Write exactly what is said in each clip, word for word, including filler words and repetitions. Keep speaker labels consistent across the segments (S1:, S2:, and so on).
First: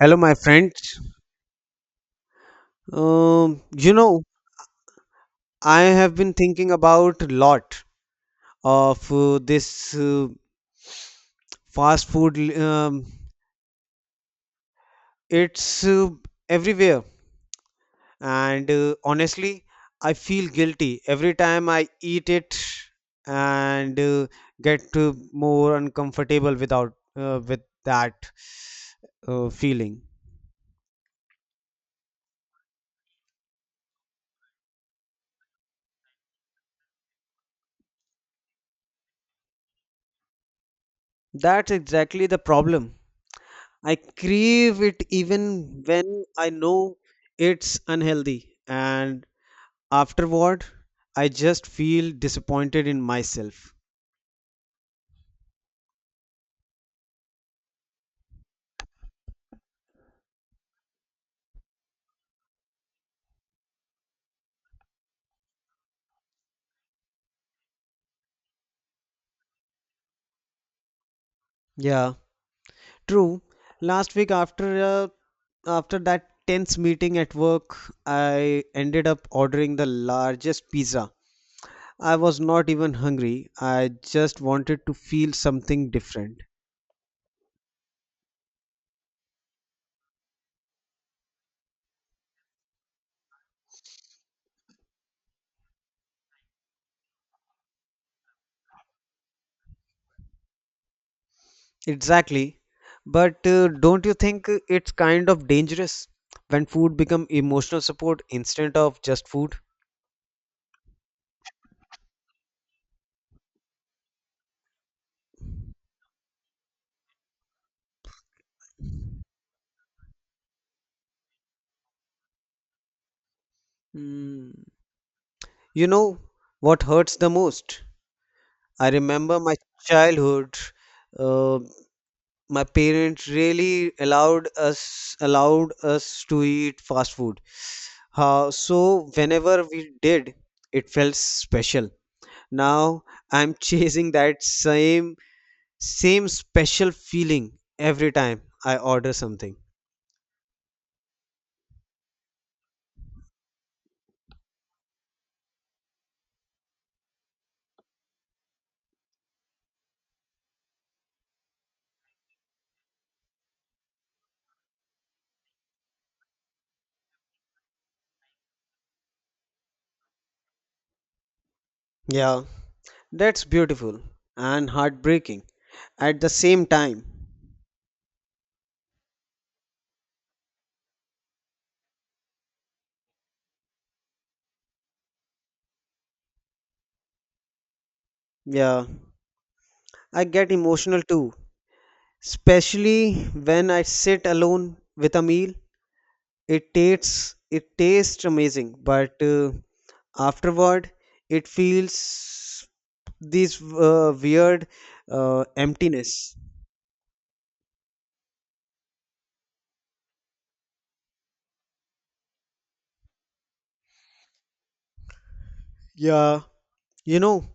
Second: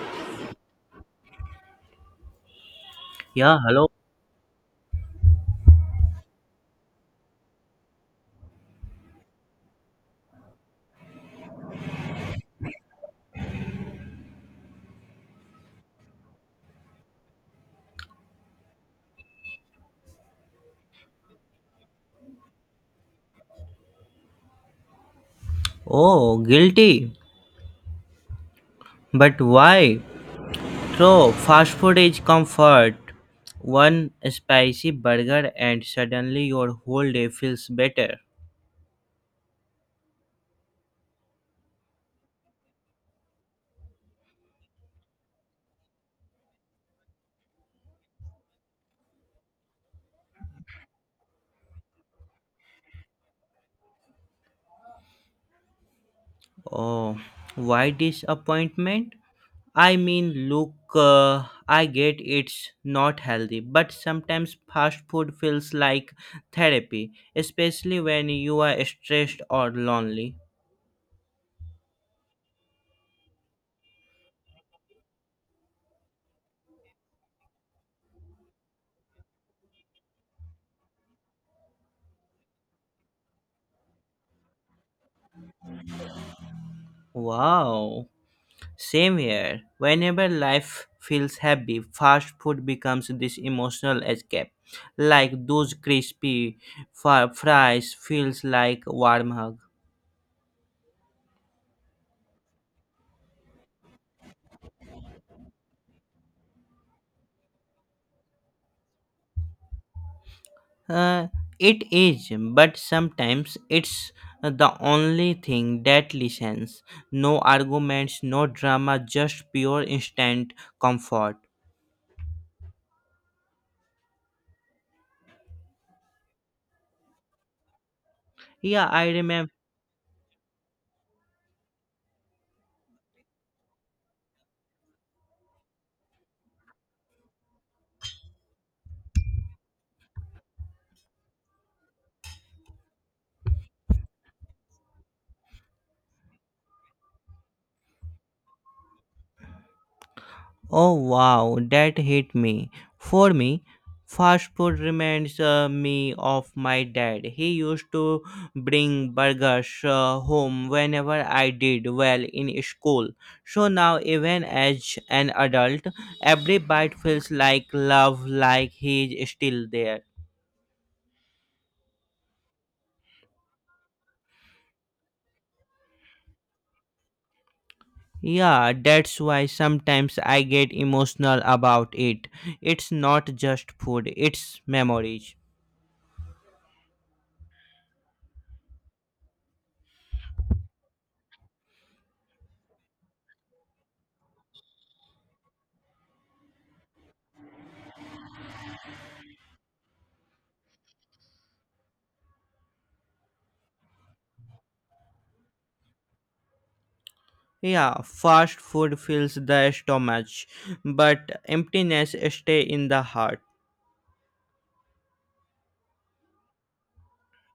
S1: Hello, my friends.
S2: Yeah,
S1: Um,
S2: hello.
S1: you know, I have been thinking about lot of uh, this uh, fast food. Um, it's uh, Everywhere, and uh, honestly, I feel guilty every time I eat it and uh, get uh, more
S2: Oh,
S1: uncomfortable without
S2: guilty.
S1: uh, with that
S2: But
S1: uh,
S2: why?
S1: feeling.
S2: So fast food is comfort. One spicy burger and suddenly your whole day feels better.
S1: That's exactly the problem. I crave it even when I know it's unhealthy, and afterward, I just feel disappointed in myself.
S2: Oh, why disappointment? I mean, look, uh, I get it's not healthy, but sometimes fast food feels like therapy, especially when you are stressed or lonely.
S1: Yeah, true. Last week, after uh, after that tense meeting at work, I ended up ordering the largest pizza. I was not even hungry. I just wanted to feel something different.
S2: Wow. Same here. Whenever life feels heavy, fast food becomes this emotional escape. Like those crispy fr- fries feels like a warm hug.
S1: Exactly. But uh, don't you think it's kind of dangerous when food become emotional support instead of just food?
S2: Uh, it is, but sometimes it's the only thing that listens. No arguments, no drama, just pure instant comfort.
S1: Hmm. You know what hurts the most?
S2: Yeah,
S1: I
S2: I
S1: remember
S2: remember.
S1: my childhood. Uh, my parents really allowed us allowed us to eat fast food. How so whenever we did, it felt special. Now I'm chasing that same same special feeling every time I order something.
S2: Oh wow, that hit me. For me, fast food reminds uh, me of my dad. He used to bring burgers uh, home whenever I did well in school. So now, even as an adult, every bite feels like love, like he's still there.
S1: Yeah, that's beautiful and heartbreaking at the same time.
S2: Yeah, that's why sometimes I get emotional about it. It's not just food, it's memories.
S1: Yeah, I get emotional too, especially when I sit alone with a meal. It tastes it tastes amazing, but uh, afterward it feels this uh, weird uh, emptiness.
S2: Yeah, fast food fills the stomach, but emptiness stay in the heart.
S1: Yeah, you know,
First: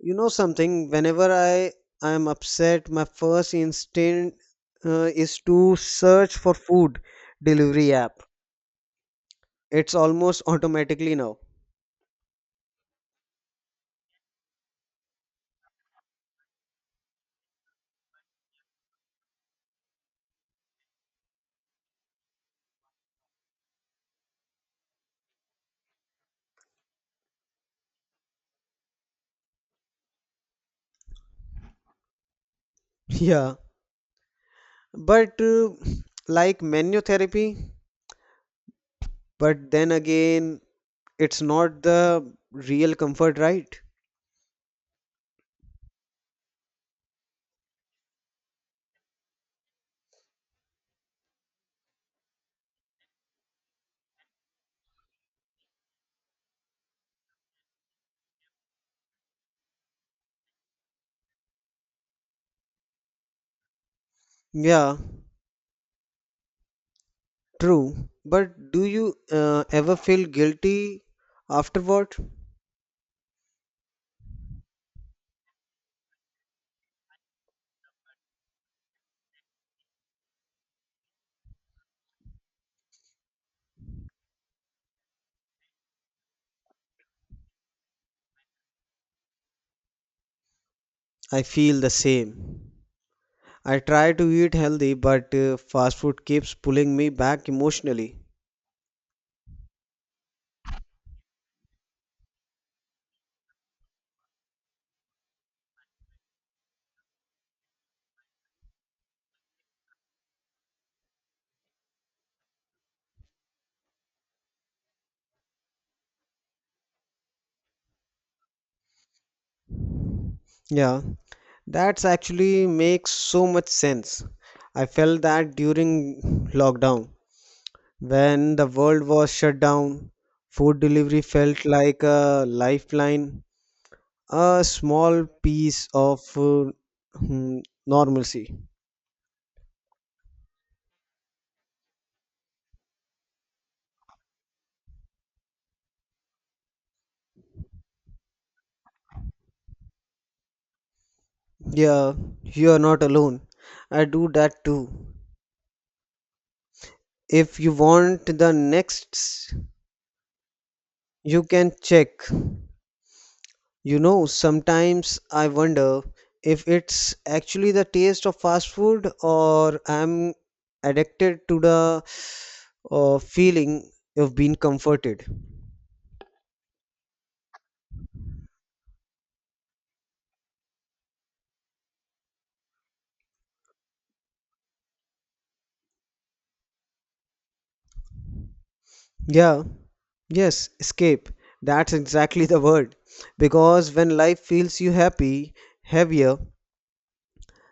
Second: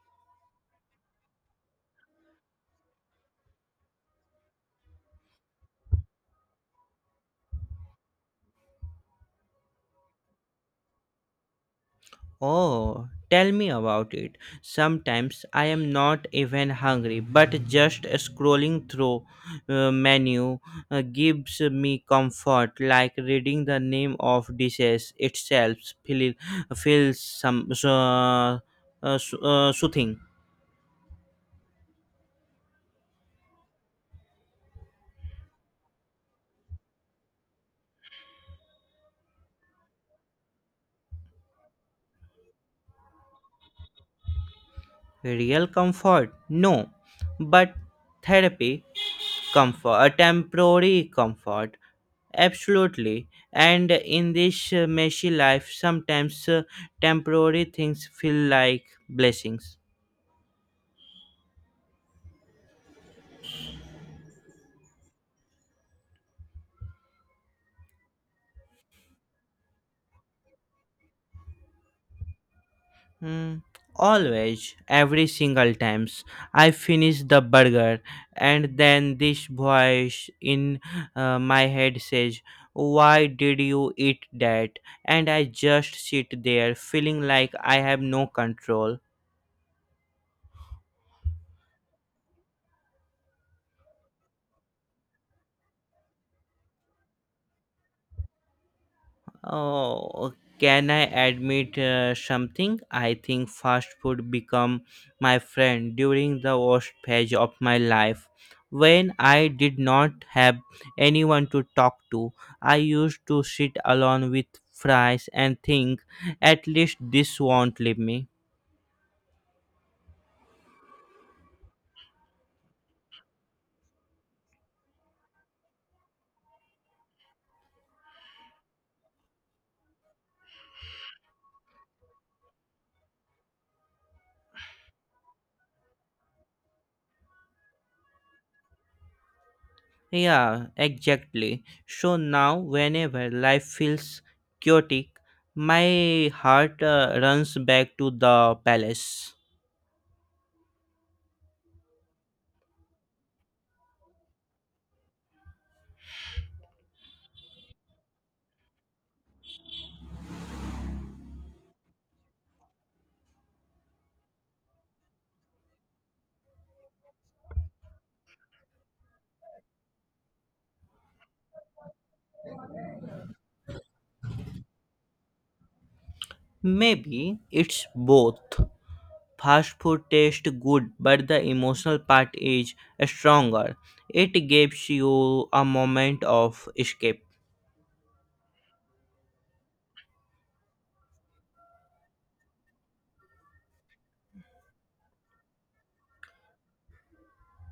S1: You know something, whenever I I am upset, my first instinct uh, is to search for food delivery app. It's almost automatically now.
S2: Oh, tell me about it. Sometimes I am not even hungry, but just scrolling through uh, menu uh, gives me comfort, like reading the name of dishes itself feel, feels some uh, uh, so- uh, soothing.
S1: Yeah. But uh, like menu therapy, but then again, it's not the real comfort, right?
S2: Real comfort? No, but therapy comfort, a temporary comfort, absolutely, and in this uh, messy life sometimes uh, temporary things feel like blessings.
S1: Yeah, true. But do you uh, ever feel guilty afterward?
S2: Hmm. Always, every single times I finish the burger, and then this voice in uh, my head says, why did you eat that? And I just sit there feeling like I have no control.
S1: I feel the same. I try to eat healthy, but uh, fast food keeps pulling me back emotionally.
S2: Oh, can I admit uh, something? I think fast food become my friend during the worst phase of my life. When I did not have anyone to talk to, I used to sit alone with fries and think, at least this won't leave me.
S1: Yeah, that's actually makes so much sense. I felt that during lockdown, when the world was shut down, food delivery felt like a lifeline, a small piece of uh, hmm, normalcy.
S2: Yeah, exactly. So now, whenever life feels chaotic, my heart uh, runs back to the palace.
S1: Yeah, you are not alone. I do that too. If you want the next, you can check. You know, sometimes I wonder if it's actually the taste of fast food or I'm addicted to the uh, feeling of being comforted.
S2: Maybe it's both. Fast food tastes good, but the emotional part is stronger. It gives you a moment of escape.
S1: Yeah, yes, escape. That's exactly the word. Because when life feels you happy, heavier,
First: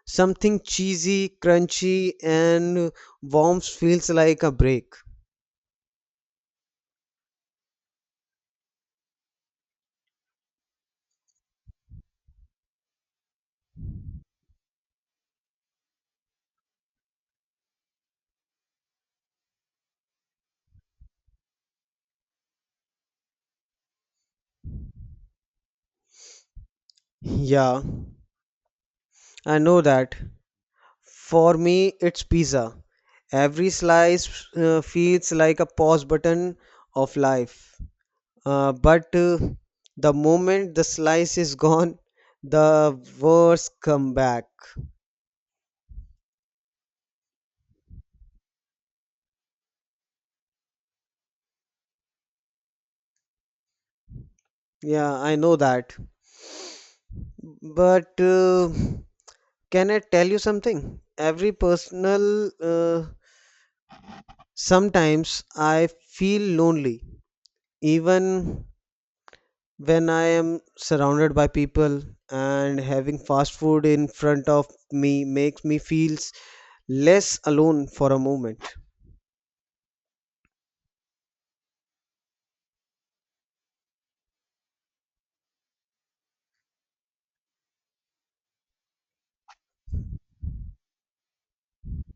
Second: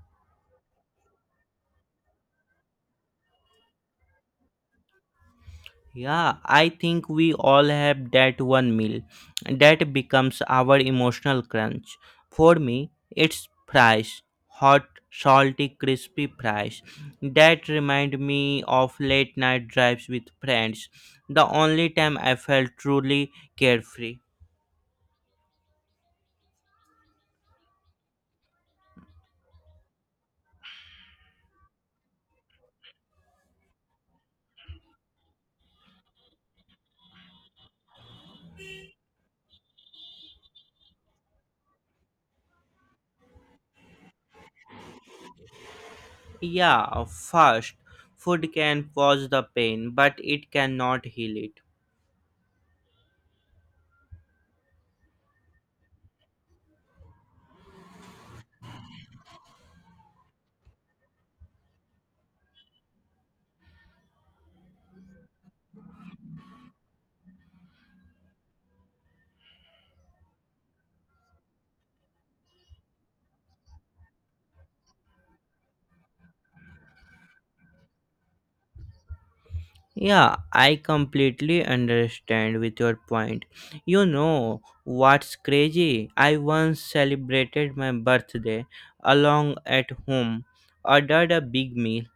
S1: something cheesy, crunchy, and warm feels like a break.
S2: Yeah, I think we all have that one meal that becomes our emotional crunch. For me, it's fries, hot, salty, crispy fries. That remind me of late night drives with friends, the only time I felt truly carefree.
S1: Yeah, I know that. For me, it's pizza. Every slice uh, feels like a pause button of life. Uh, but uh, The moment the slice is gone, the words come back.
S2: Yeah, first, food can pause the pain, but it cannot heal it.
S1: Yeah, I know that. But uh, can I tell you something? Every personal, uh, sometimes I feel lonely, even when I am surrounded by people and having fast food in front of me makes me feels less alone for a moment.
S2: Yeah, I completely understand with your point. You know what's crazy? I once celebrated my birthday along at home, ordered a big meal,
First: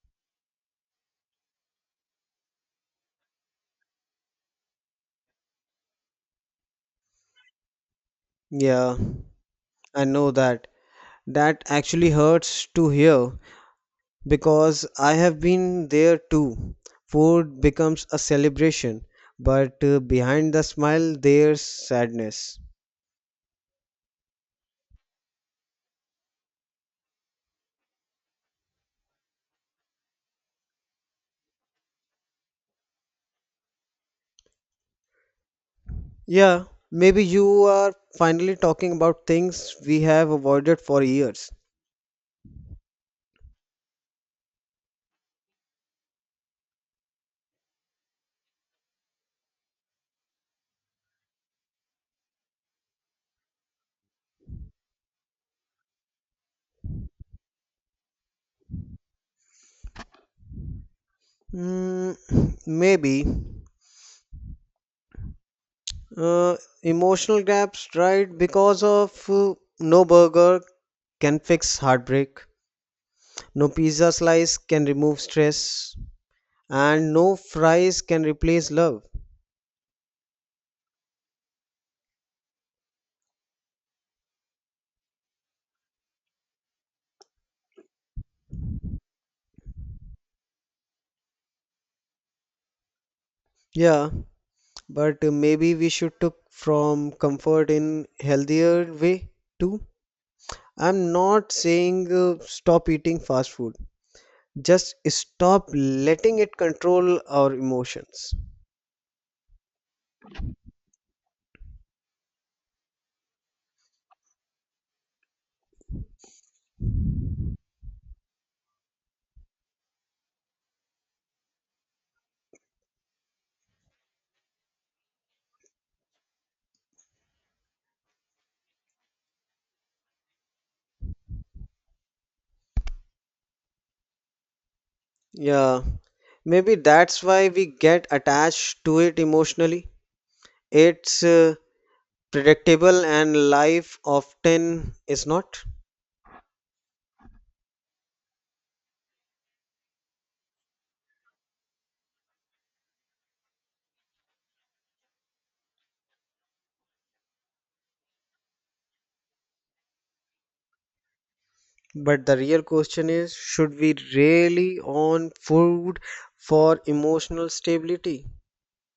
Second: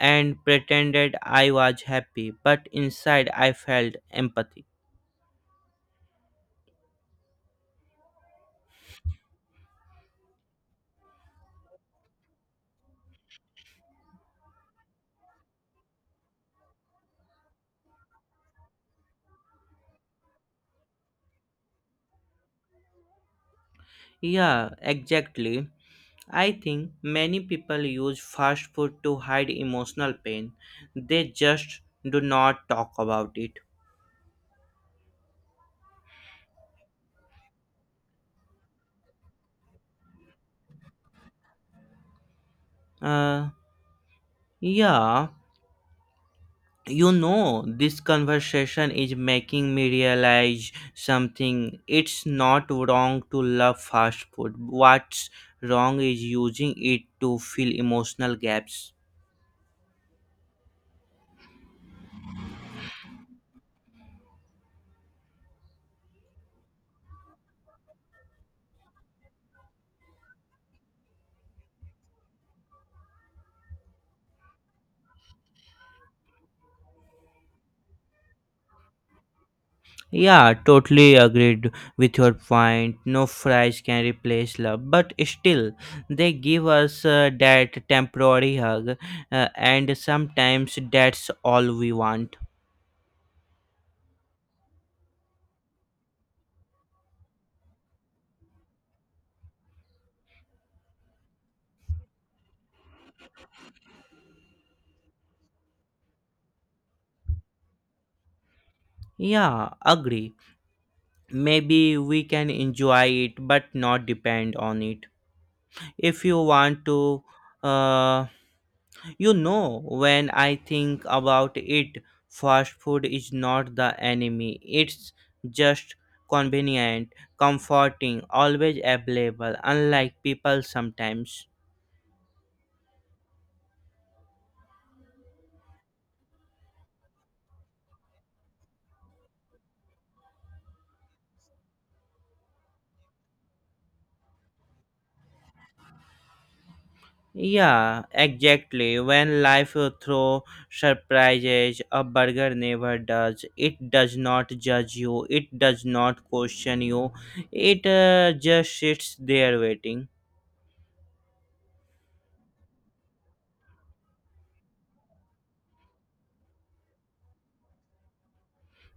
S2: and pretended I was happy, but inside I felt empathy.
S1: Yeah, I know that. That actually hurts to hear because I have been there too. Food becomes a celebration, but uh, behind the smile there's sadness.
S2: Yeah, exactly. I think many people use fast food to hide emotional pain. They just do not talk about it.
S1: Yeah, maybe you are finally talking about things we have avoided for years.
S2: Uh, yeah, you know, this conversation is making me realize something. It's not wrong to love fast food. What's wrong is using it to fill emotional gaps.
S1: Mm, maybe. Uh, Emotional gaps, right? Because of uh, no burger can fix heartbreak, no pizza slice can remove stress, and no fries can replace love.
S2: Yeah, totally agreed with your point. No fries can replace love, but still, they give us uh, that temporary hug, uh, and sometimes that's all we want.
S1: Yeah, but uh, maybe we should took from comfort in healthier way too. I'm not saying uh, stop eating fast food. Just stop letting it control our emotions.
S2: Yeah, agree. Maybe we can enjoy it, but not depend on it. If you want to, uh, you know, when I think about it, fast food is not the enemy. It's just convenient, comforting, always available, unlike people sometimes.
S1: Yeah, maybe that's why we get attached to it emotionally. It's uh, predictable and life often is not.
S2: Yeah, exactly. When life throws surprises, a burger never does. It does not judge you, it does not question you, it uh, just sits there waiting.
S1: But the real question is should we really on food for emotional stability?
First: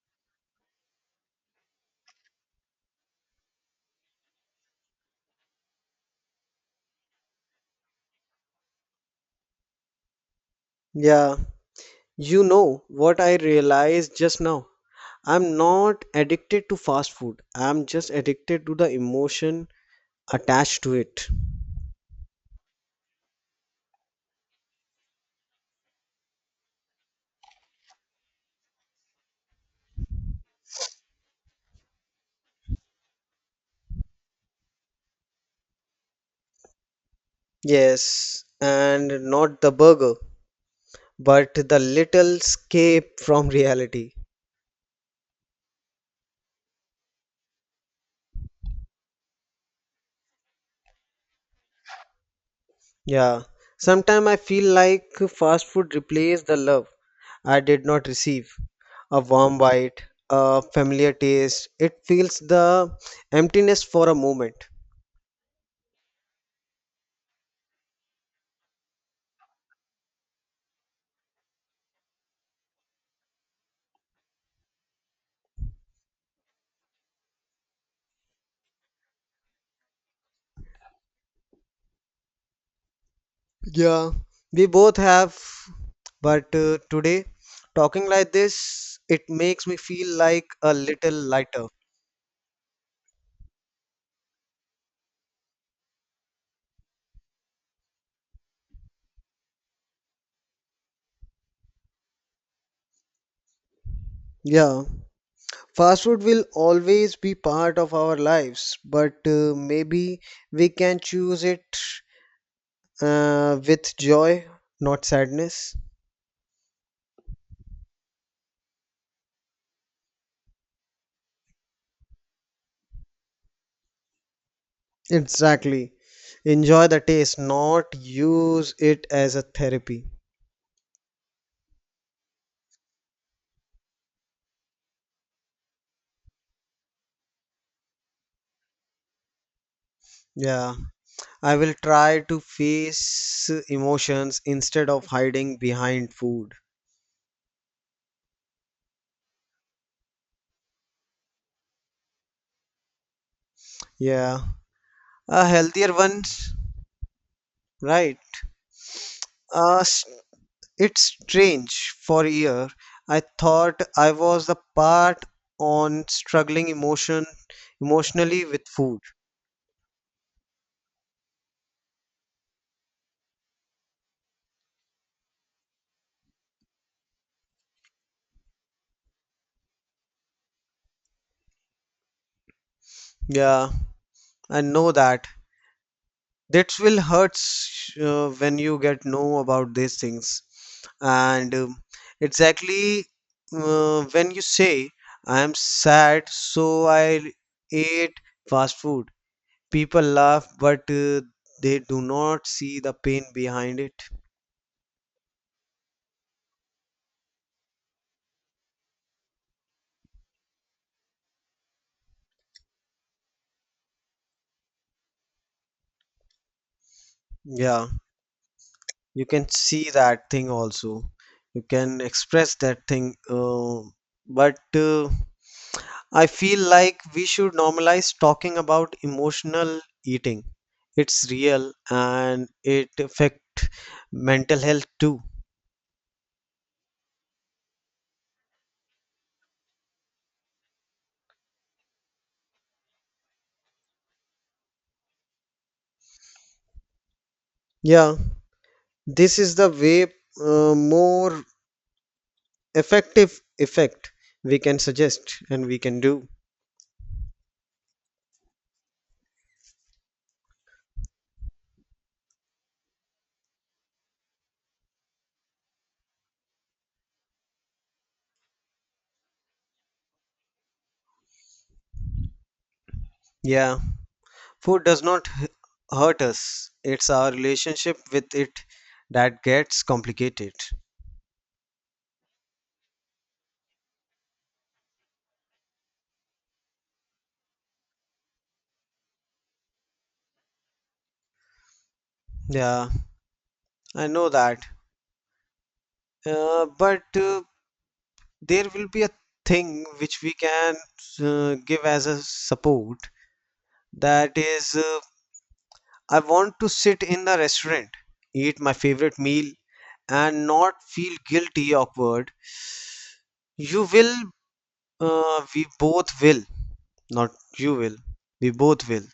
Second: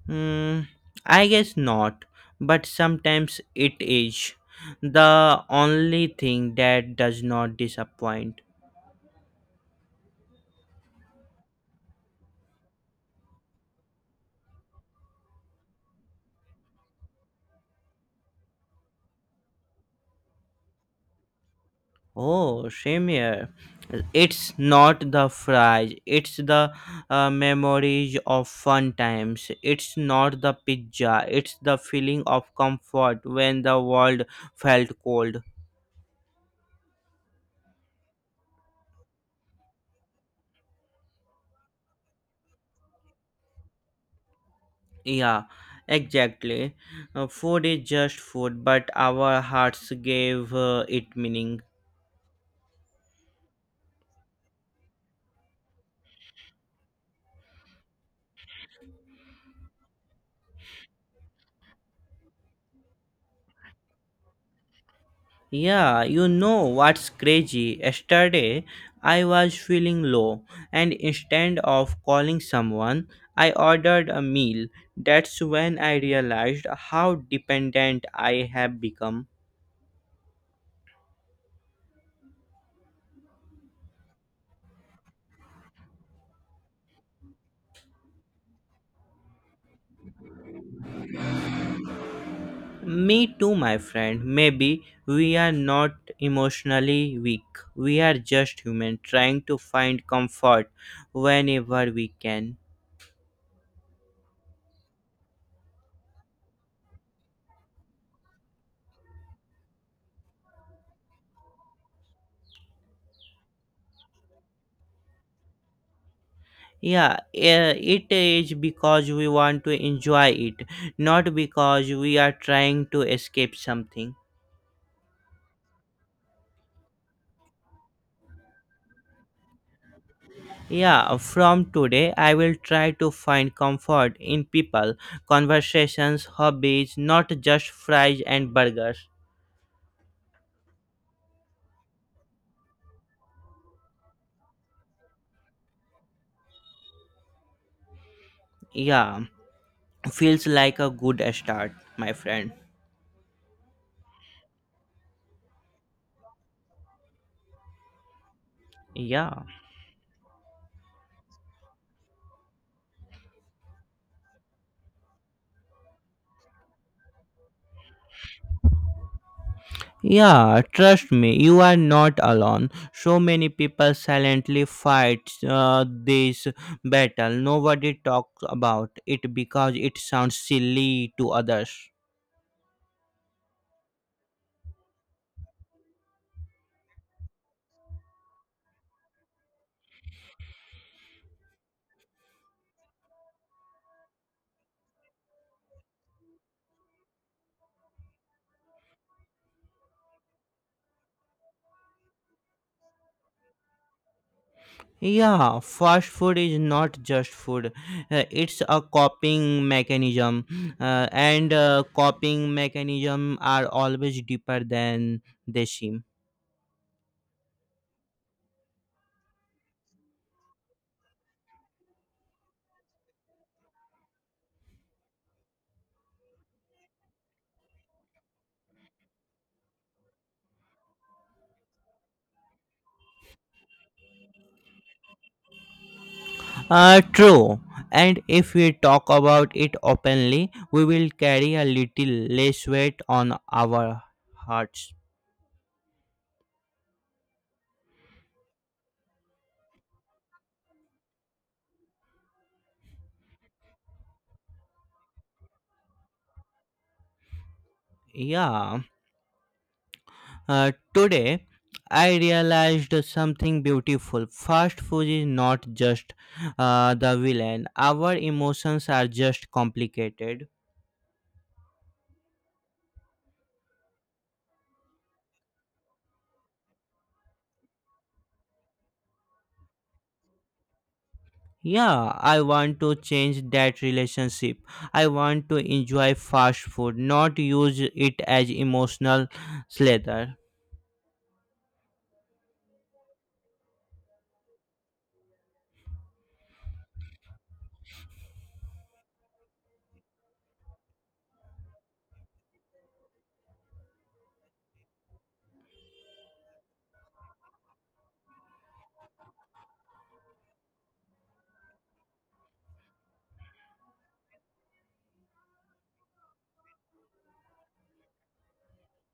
S2: Hmm. I guess not, but sometimes it is. The only thing that does not disappoint.
S1: Yeah, you know what I realized just now. I'm not addicted to fast food. I'm just addicted to the emotion attached to it.
S2: Oh, same here. It's not the fries, it's the uh, memories of fun times. It's not the pizza, it's the feeling of comfort when the world felt cold.
S1: Yes, and not the burger, but the little escape from reality.
S2: Yeah, exactly. Uh, food is just food, but our hearts gave uh, it meaning.
S1: Yeah, sometimes I feel like fast food replaced the love I did not receive. A warm bite, a familiar taste, it fills the emptiness for a moment.
S2: Yeah, you know what's crazy? Yesterday, I was feeling low, and instead of calling someone, I ordered a meal. That's when I realized how dependent I have become.
S1: Yeah, we both have, but uh, today, talking like this, it makes me feel like a little lighter.
S2: Me too, my friend. Maybe we are not emotionally weak. We are just human trying to find comfort whenever we can.
S1: Yeah, fast food will always be part of our lives, but uh, maybe we can choose it uh, with joy, not sadness.
S2: Yeah, uh, it is because we want to enjoy it, not because we are trying to escape something.
S1: Exactly. Enjoy the taste, not use it as a therapy.
S2: Yeah, from today I will try to find comfort in people, conversations, hobbies, not just fries and burgers.
S1: Yeah, I will try to face emotions instead of hiding behind food.
S2: Yeah, feels like a good start, my friend.
S1: Yeah, a healthier ones, right?
S2: Yeah.
S1: Uh, s- it's strange. For a year, I thought I was the part on struggling emotion emotionally with food.
S2: Yeah, trust me, you are not alone. So many people silently fight uh, this battle. Nobody talks about it because it sounds silly to others.
S1: Yeah, I know that that will hurts uh, when you get know about these things and um, exactly uh, when you say I am sad so I ate fast food people laugh but uh, they do not see the pain behind it.
S2: Yeah, fast food is not just food. Uh, it's a coping mechanism, uh, and uh, coping mechanism are always deeper than they seem.
S1: Yeah, you can see that thing also, you can express that thing, uh, but uh, I feel like we should normalize talking about emotional eating. It's real and it affect mental health too.
S2: Uh, true. And if we talk about it openly, we will carry a little less weight on our hearts.
S1: Yeah, this is the way uh, more effective effect we can suggest and we can do.
S2: Yeah. Uh, today, I realized something beautiful. Fast food is not just uh, the villain, our emotions are just complicated.
S1: Yeah, food does not h- hurt us. It's our relationship with it that gets complicated.
S2: Yeah, I want to change that relationship. I want to enjoy fast food, not use it as emotional slather.
S1: Yeah, I know that. Uh, but uh, There will be a thing which we can uh, give as a support, that is, uh, I want to sit in the restaurant, eat my favorite meal and not feel guilty awkward. You will uh, we both will not you will We both will,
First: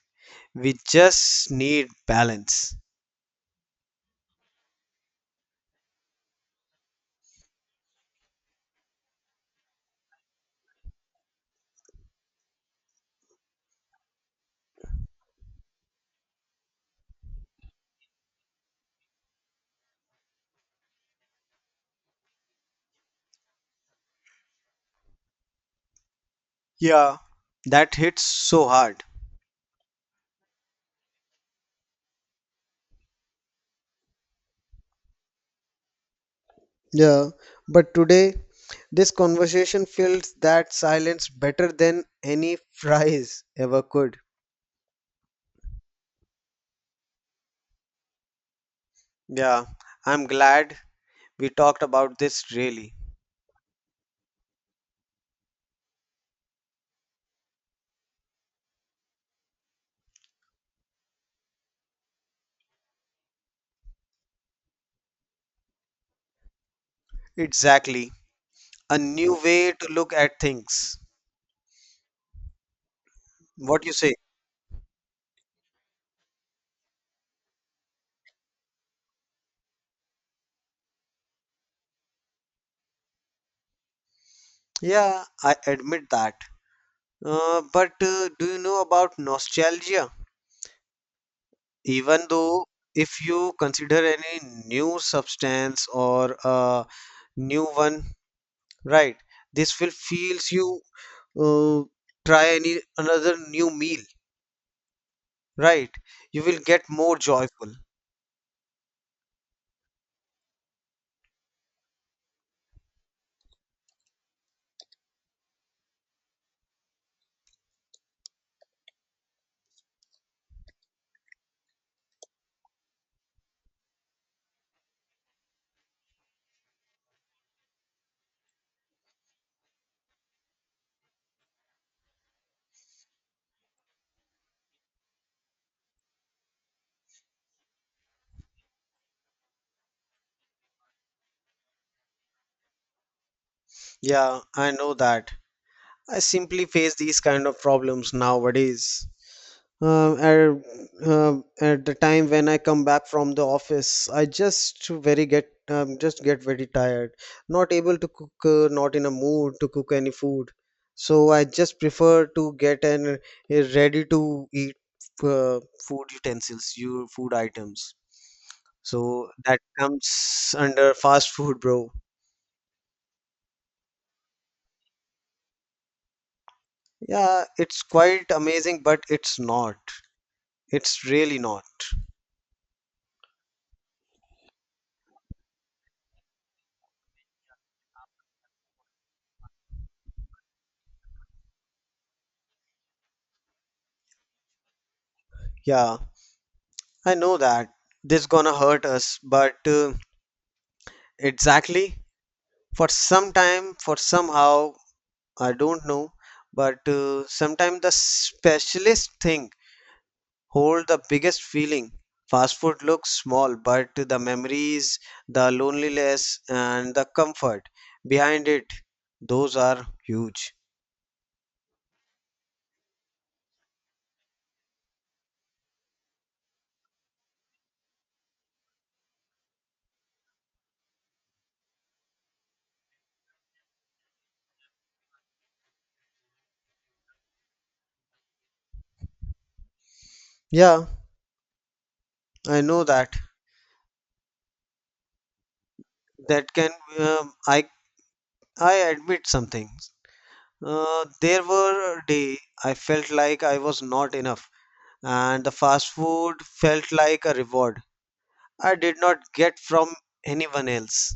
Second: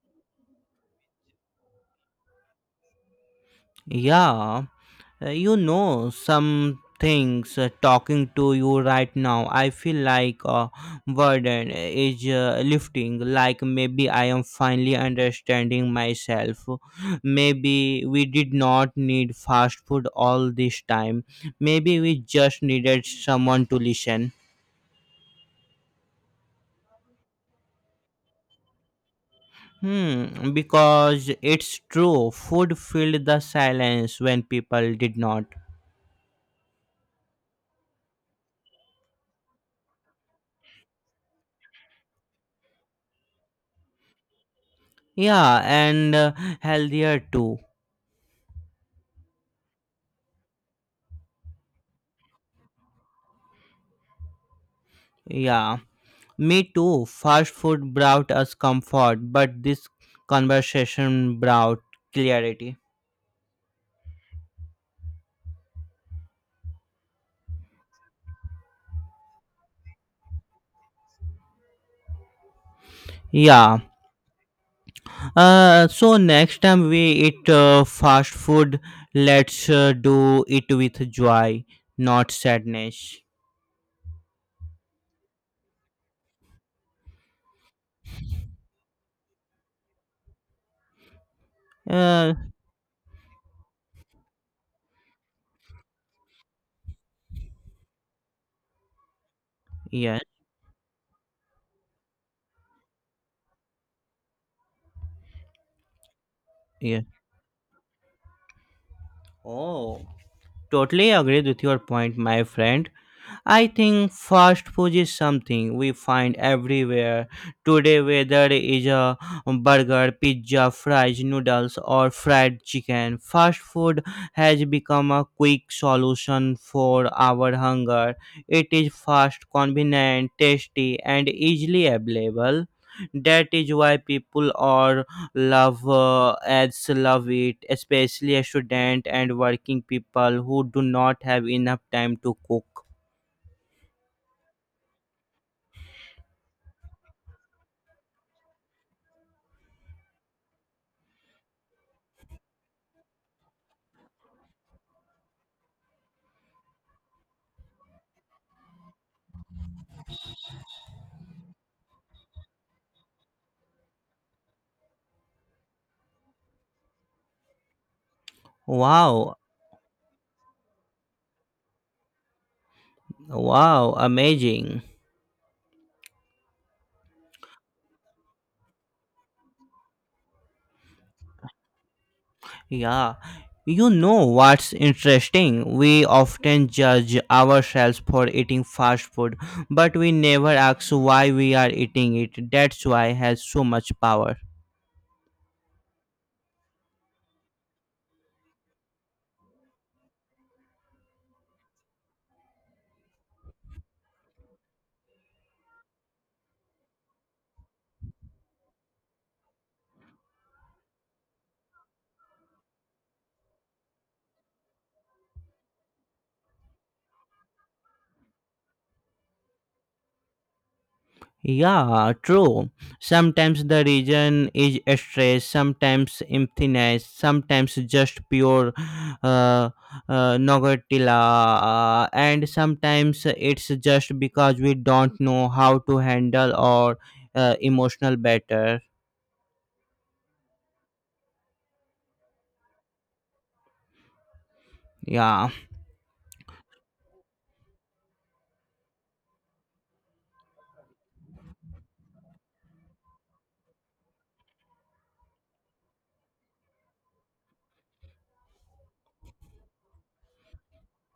S1: we just need balance.
S2: Yeah. Uh, you know, some things, uh, talking to you right now, I feel like a burden is uh, lifting, like maybe I am finally understanding myself. Maybe we did not need fast food all this time. Maybe we just needed someone to listen.
S1: Yeah, that hits so hard.
S2: Hmm, because it's true, food filled the silence when people did not.
S1: Yeah, but today this conversation fills that silence better than any fries ever could.
S2: Yeah, and uh, healthier too.
S1: Yeah, I'm glad we talked about this really.
S2: Yeah. Me too. Fast food brought us comfort, but this conversation brought clarity.
S1: Exactly. A new way to look at things.
S2: Yeah.
S1: What you say?
S2: Uh, so next time we eat uh, fast food, let's uh, do it with joy, not sadness.
S1: Yeah, I admit that. Uh, but uh, Do you know about nostalgia? Even
S2: Uh,
S1: though if you consider any new substance or a new one, right, this will
S2: yeah,
S1: feels you. uh, Try any another new meal, right, you will get
S2: yeah.
S1: more joyful.
S2: Oh, totally agreed with your point, my friend. I think fast food is something we find everywhere today, whether it is a burger, pizza, fries, noodles, or fried chicken. Fast food has become a quick solution for our hunger. It is fast, convenient, tasty, and easily available. That is why people are love uh, ads love it, especially student and working people who do not have enough time to cook.
S1: Yeah I know that, I simply face these kind of problems nowadays. Uh, at, uh, at the time when I come back from the office, I just very get um, just get very tired, not able to cook, uh, not in a mood to cook any food. So I just prefer to get an uh, ready to eat uh, food utensils, your food items. So
S2: Wow,
S1: that comes under fast food, bro.
S2: wow, amazing.
S1: Yeah, it's quite amazing, but it's not. It's really not.
S2: Yeah. You know what's interesting? We often judge ourselves for eating fast food, but we never ask why we are eating it. That's why it has so much power.
S1: Yeah. I know that this gonna hurt us, but uh, exactly for some time, for somehow, I don't know, but uh, sometimes the specialist thing hold the biggest feeling. Fast food looks small, but the memories, the loneliness, and the comfort behind it, those are huge.
S2: Yeah, true. Sometimes the reason is stress, sometimes emptiness, sometimes just pure uh, uh, nogatila, uh, and sometimes it's just because we don't know how to handle our uh, emotional better.
S1: Yeah, I know that.
S2: Yeah,
S1: That can um, I I admit something. Uh, there were a day I felt like I was not enough and the fast food felt like a reward I did not get from anyone else.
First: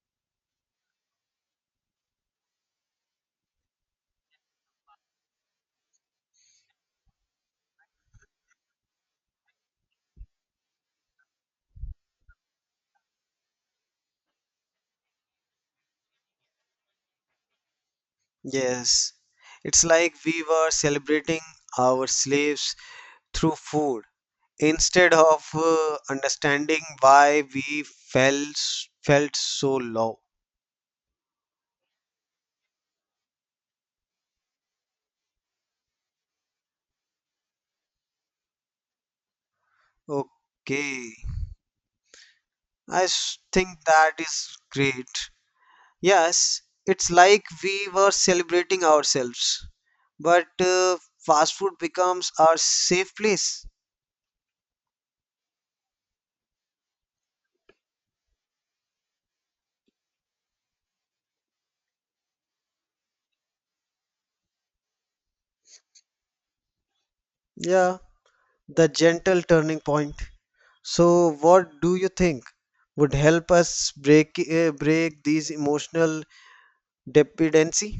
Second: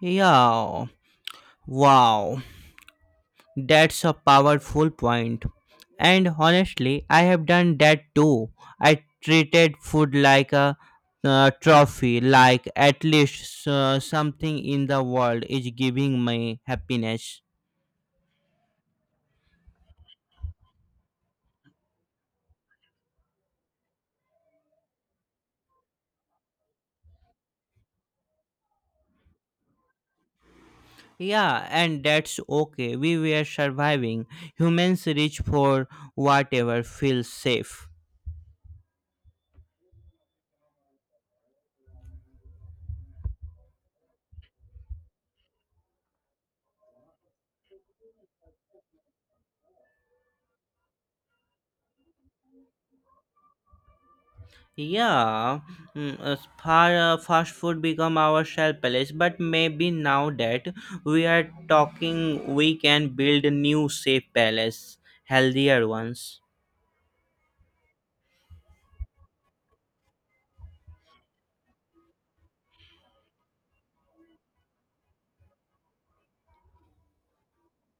S2: yeah, wow. That's a powerful point. And honestly, I have done that too. I treated food like a uh, trophy, like at least uh, something in the world is giving me happiness.
S1: Yes, it's like we were celebrating our slaves through food instead of uh, understanding why we felt felt so low.
S2: Yeah, and that's okay. We were surviving. Humans reach for whatever feels safe.
S1: Okay, I s- think that is great. Yes, it's like we were celebrating ourselves, but uh, fast food becomes our safe place.
S2: Yeah, mm, as far uh, fast food become our shelf place, but maybe now that we are talking, we can build new safe palace, healthier ones.
S1: Yeah. The gentle turning point. So, what do you think would help us break uh, break these emotional dependency?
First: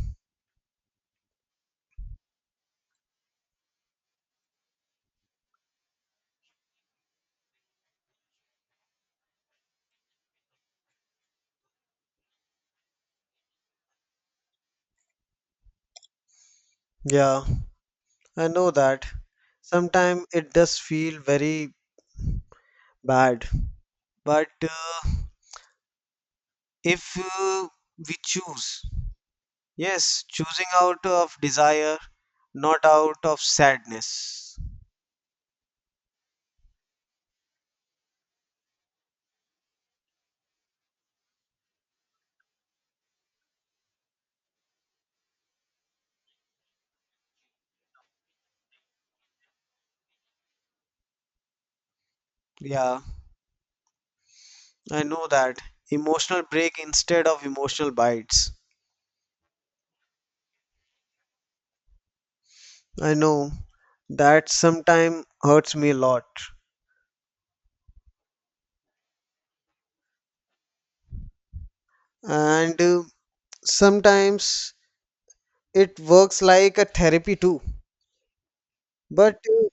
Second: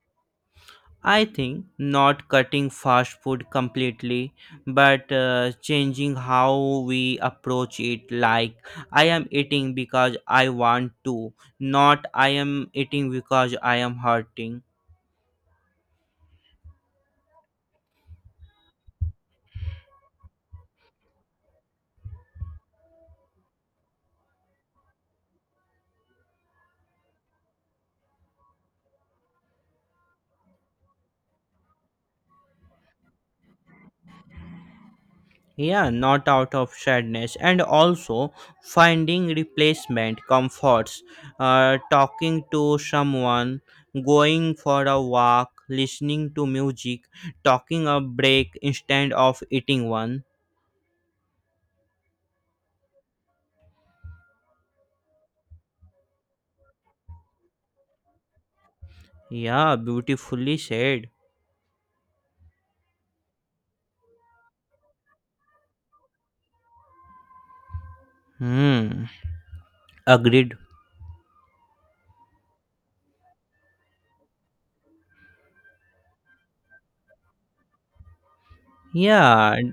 S2: I think not cutting fast food completely, but uh, changing how we approach it. Like I am eating because I want to, not I am eating because I am hurting.
S1: Yeah, I know that. Sometimes it does feel very bad, but uh, if uh, we choose, yes, choosing out of desire, not out of sadness.
S2: Yeah, not out of sadness, and also finding replacement comforts, uh, talking to someone, going for a walk, listening to music, talking a break instead of eating one.
S1: Yeah, I know that. Emotional break instead of emotional bites.
S2: Yeah, beautifully said.
S1: I know that sometimes hurts me a lot.
S2: Hmm, agreed.
S1: And uh, sometimes it works like a therapy too. But
S2: Yeah.
S1: uh,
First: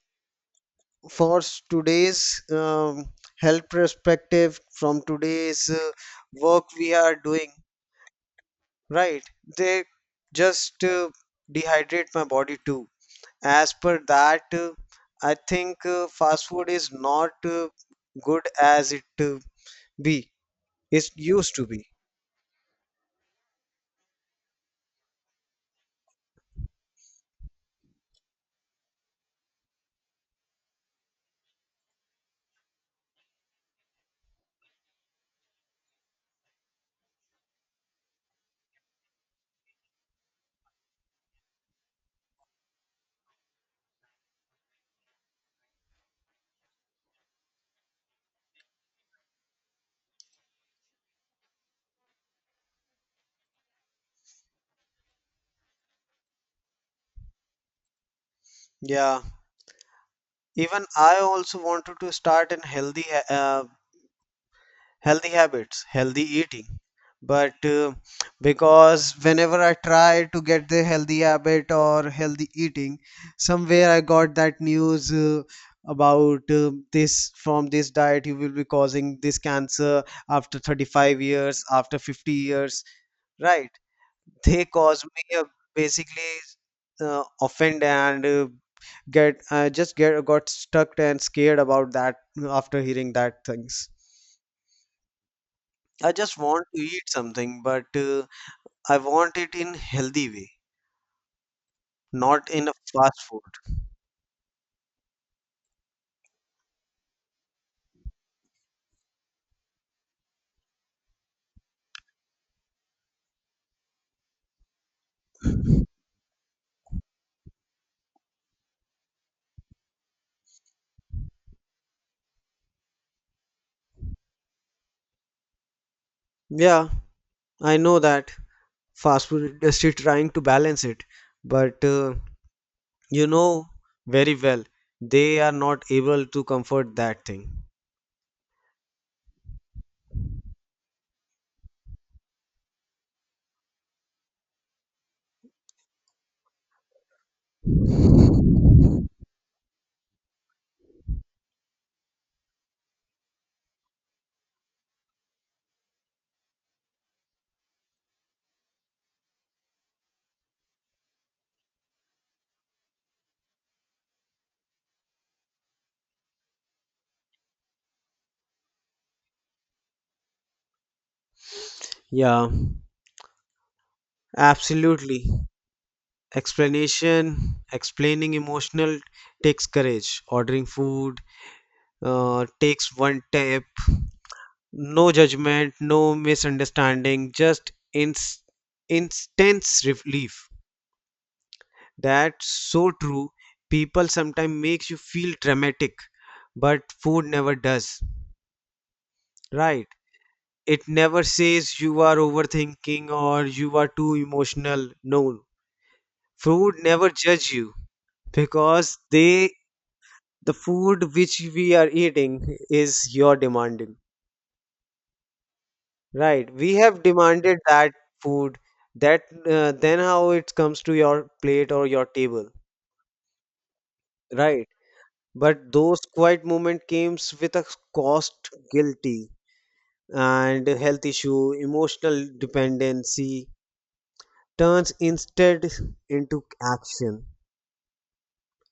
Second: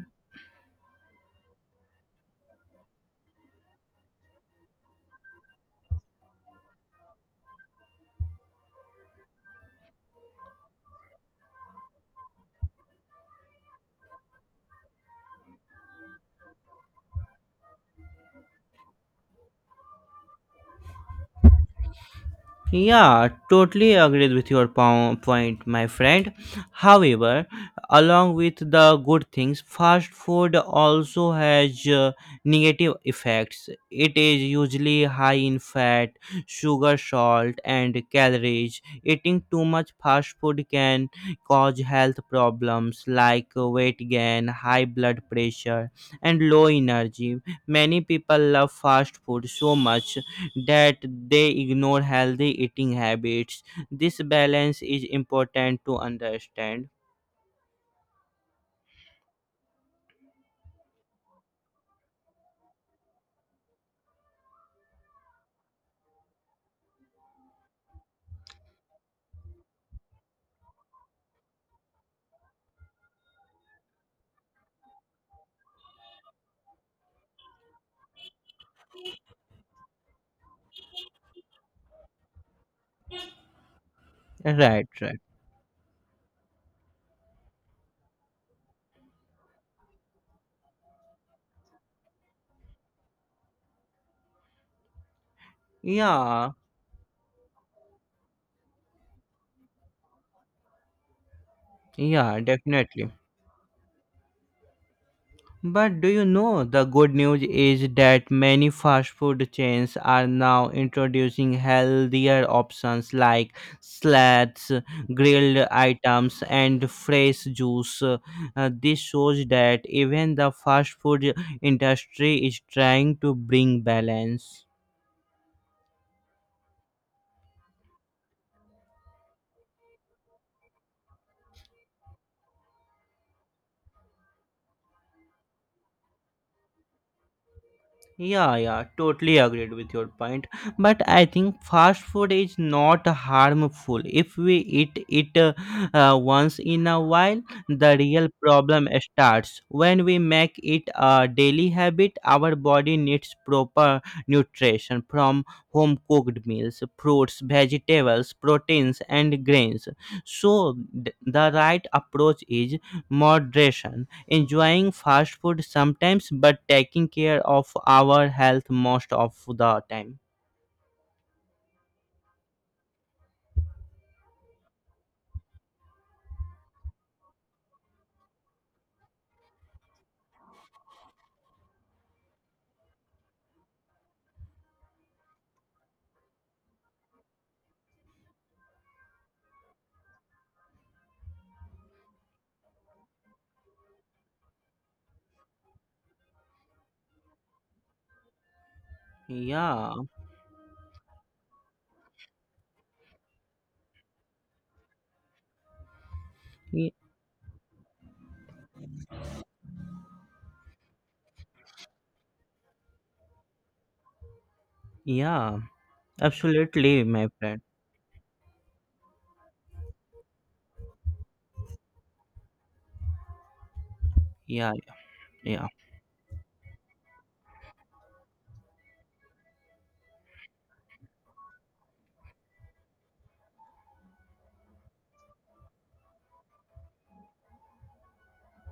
S1: for s- today's um, health perspective, from today's uh, work we are doing, right? They just uh, dehydrate my body too. As per that, uh, I think uh, fast food is not uh, good as it uh, be. It used to be.
S2: Yeah, totally agreed with your po- point, my friend. However, along with the good things, fast food also has uh, negative effects. It is usually high in fat, sugar, salt, and calories. Eating too much fast food can cause health problems like weight gain, high blood pressure, and low energy. Many people love fast food so much that they ignore healthy eating habits. This balance is important to understand.
S1: Yeah. Even I also wanted to start in healthy ha- uh, healthy habits, healthy eating. But uh, because whenever I try to get the healthy habit or healthy eating, somewhere I got that news uh, about uh, this, from this diet you will be causing this cancer after thirty-five years, after fifty years, right? They
S2: Right,
S1: cause
S2: right.
S1: me uh, basically uh, offend and uh, get I just get got stuck and scared about that after hearing that things. I just
S2: Yeah,
S1: want to eat something, but uh, I want it in healthy way,
S2: yeah,
S1: not in a
S2: definitely.
S1: fast food.
S2: But do you know the good news is that many fast food chains are now introducing healthier options like salads, grilled items, and fresh juice. Uh, this shows that even the fast food industry is trying to bring balance.
S1: Yeah, I know that fast food industry trying to balance it, but uh, you know very well they are not able to comfort that thing.
S2: Yeah, yeah, totally agreed with your point. But I think fast food is not harmful if we eat it uh, uh, once in a while. The real problem starts when we make it a daily habit. Our body needs proper nutrition from home cooked meals, fruits, vegetables, proteins, and grains. So, th- the right approach is moderation, enjoying fast food sometimes but taking care of our health most of the time.
S1: Yeah, absolutely. Explanation, explaining emotional takes courage, ordering food uh, takes one tap, no judgment, no misunderstanding, just ins- intense relief. That's so true. People sometimes makes you feel dramatic, but food never does, right?
S2: Yeah,
S1: It never says you are overthinking or you are too emotional, no, food
S2: y-
S1: never judge you, because they, the food which we are eating, is your demanding,
S2: yeah,
S1: right? We have
S2: absolutely, my
S1: demanded
S2: friend.
S1: that food, that, uh, then how it comes to your plate or your table, right?
S2: Yeah,
S1: But
S2: yeah,
S1: those quiet moment comes with a cost, guilty and health issue, emotional dependency turns instead into action.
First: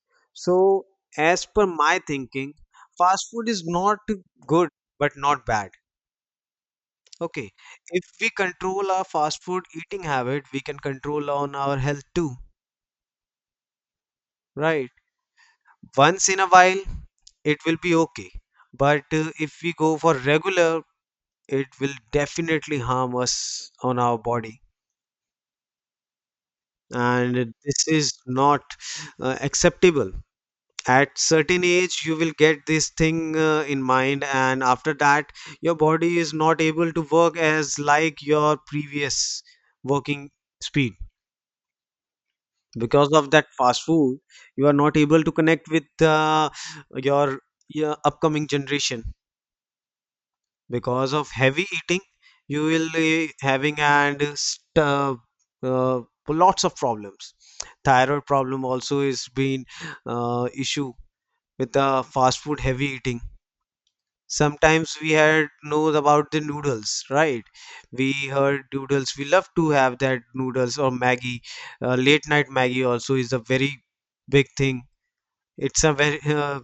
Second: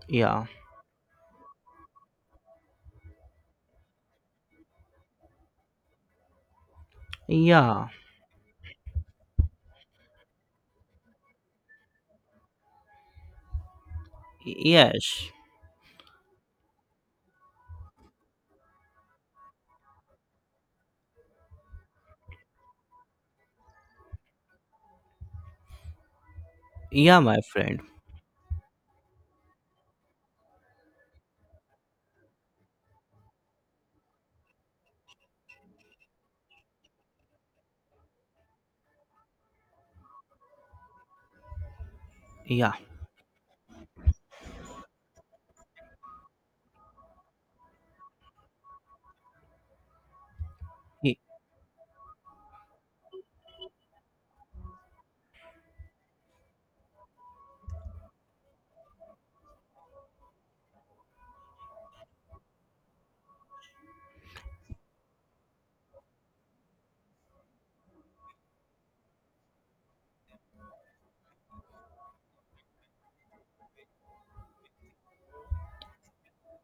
S2: yeah,
S1: So as per my thinking, fast food is not good but not bad. Okay,
S2: yeah,
S1: if we control our fast food eating habit, we can control on our health too, right?
S2: yes,
S1: Once in a while, it will be okay. But uh, if we go for regular, it will definitely harm us on our body.
S2: yeah,
S1: And
S2: my friend,
S1: this is not uh, acceptable. At certain age, you will get this thing uh, in mind, and after that, your body is not able to work as like your previous working speed.
S2: yeah,
S1: Because of that fast food you are not able to connect with uh, your, your upcoming generation because
S2: y-
S1: of heavy eating. You will be having and st- uh, uh, Lots of problems, thyroid problem also is been uh, issue with the fast food heavy eating. Sometimes we had knows about the noodles, right? We heard noodles, we love to have that noodles or maggie. Uh, late night maggie also is a very big thing. It's a very uh,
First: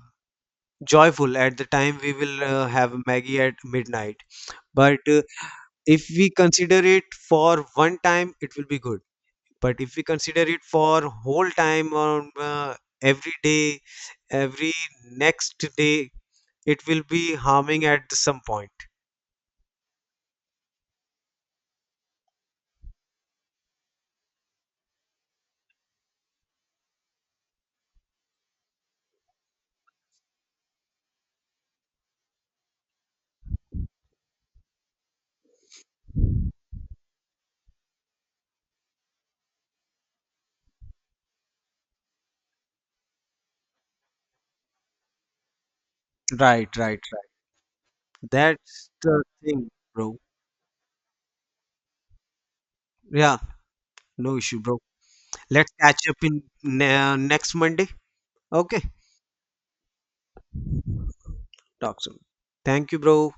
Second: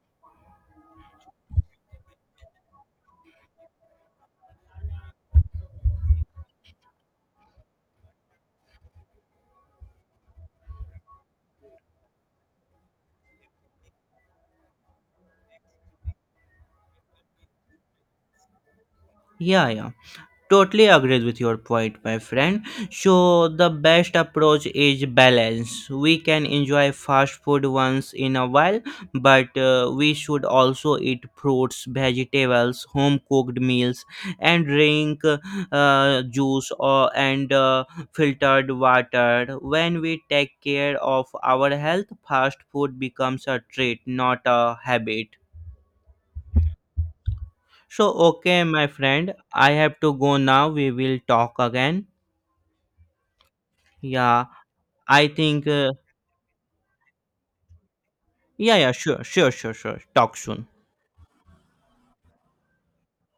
S1: joyful. At the time, we will uh, have Maggie at midnight. But uh, if we consider it for one time, it will be good. But if we consider it for whole time or uh, every day, every next day, it will be harming at some point.
S2: yeah, yeah. Totally agrees with your point, my friend. So, the best approach is balance. We can enjoy fast food once in a while, but uh, we should also eat fruits, vegetables, home cooked meals, and drink uh, uh, juice, or, and uh, filtered water. When we take care of our health, fast food becomes a treat, not a habit.
S1: Right, right, right.
S2: So, okay, my
S1: That's the
S2: friend,
S1: thing,
S2: I have to
S1: bro.
S2: go now. We will talk again.
S1: Yeah, no
S2: Yeah,
S1: issue, bro.
S2: I think,
S1: Let's
S2: uh,
S1: catch up in ne- next Monday.
S2: yeah,
S1: Okay,
S2: yeah, sure, sure, sure, sure. Talk soon.
S1: talk soon. Thank you, bro.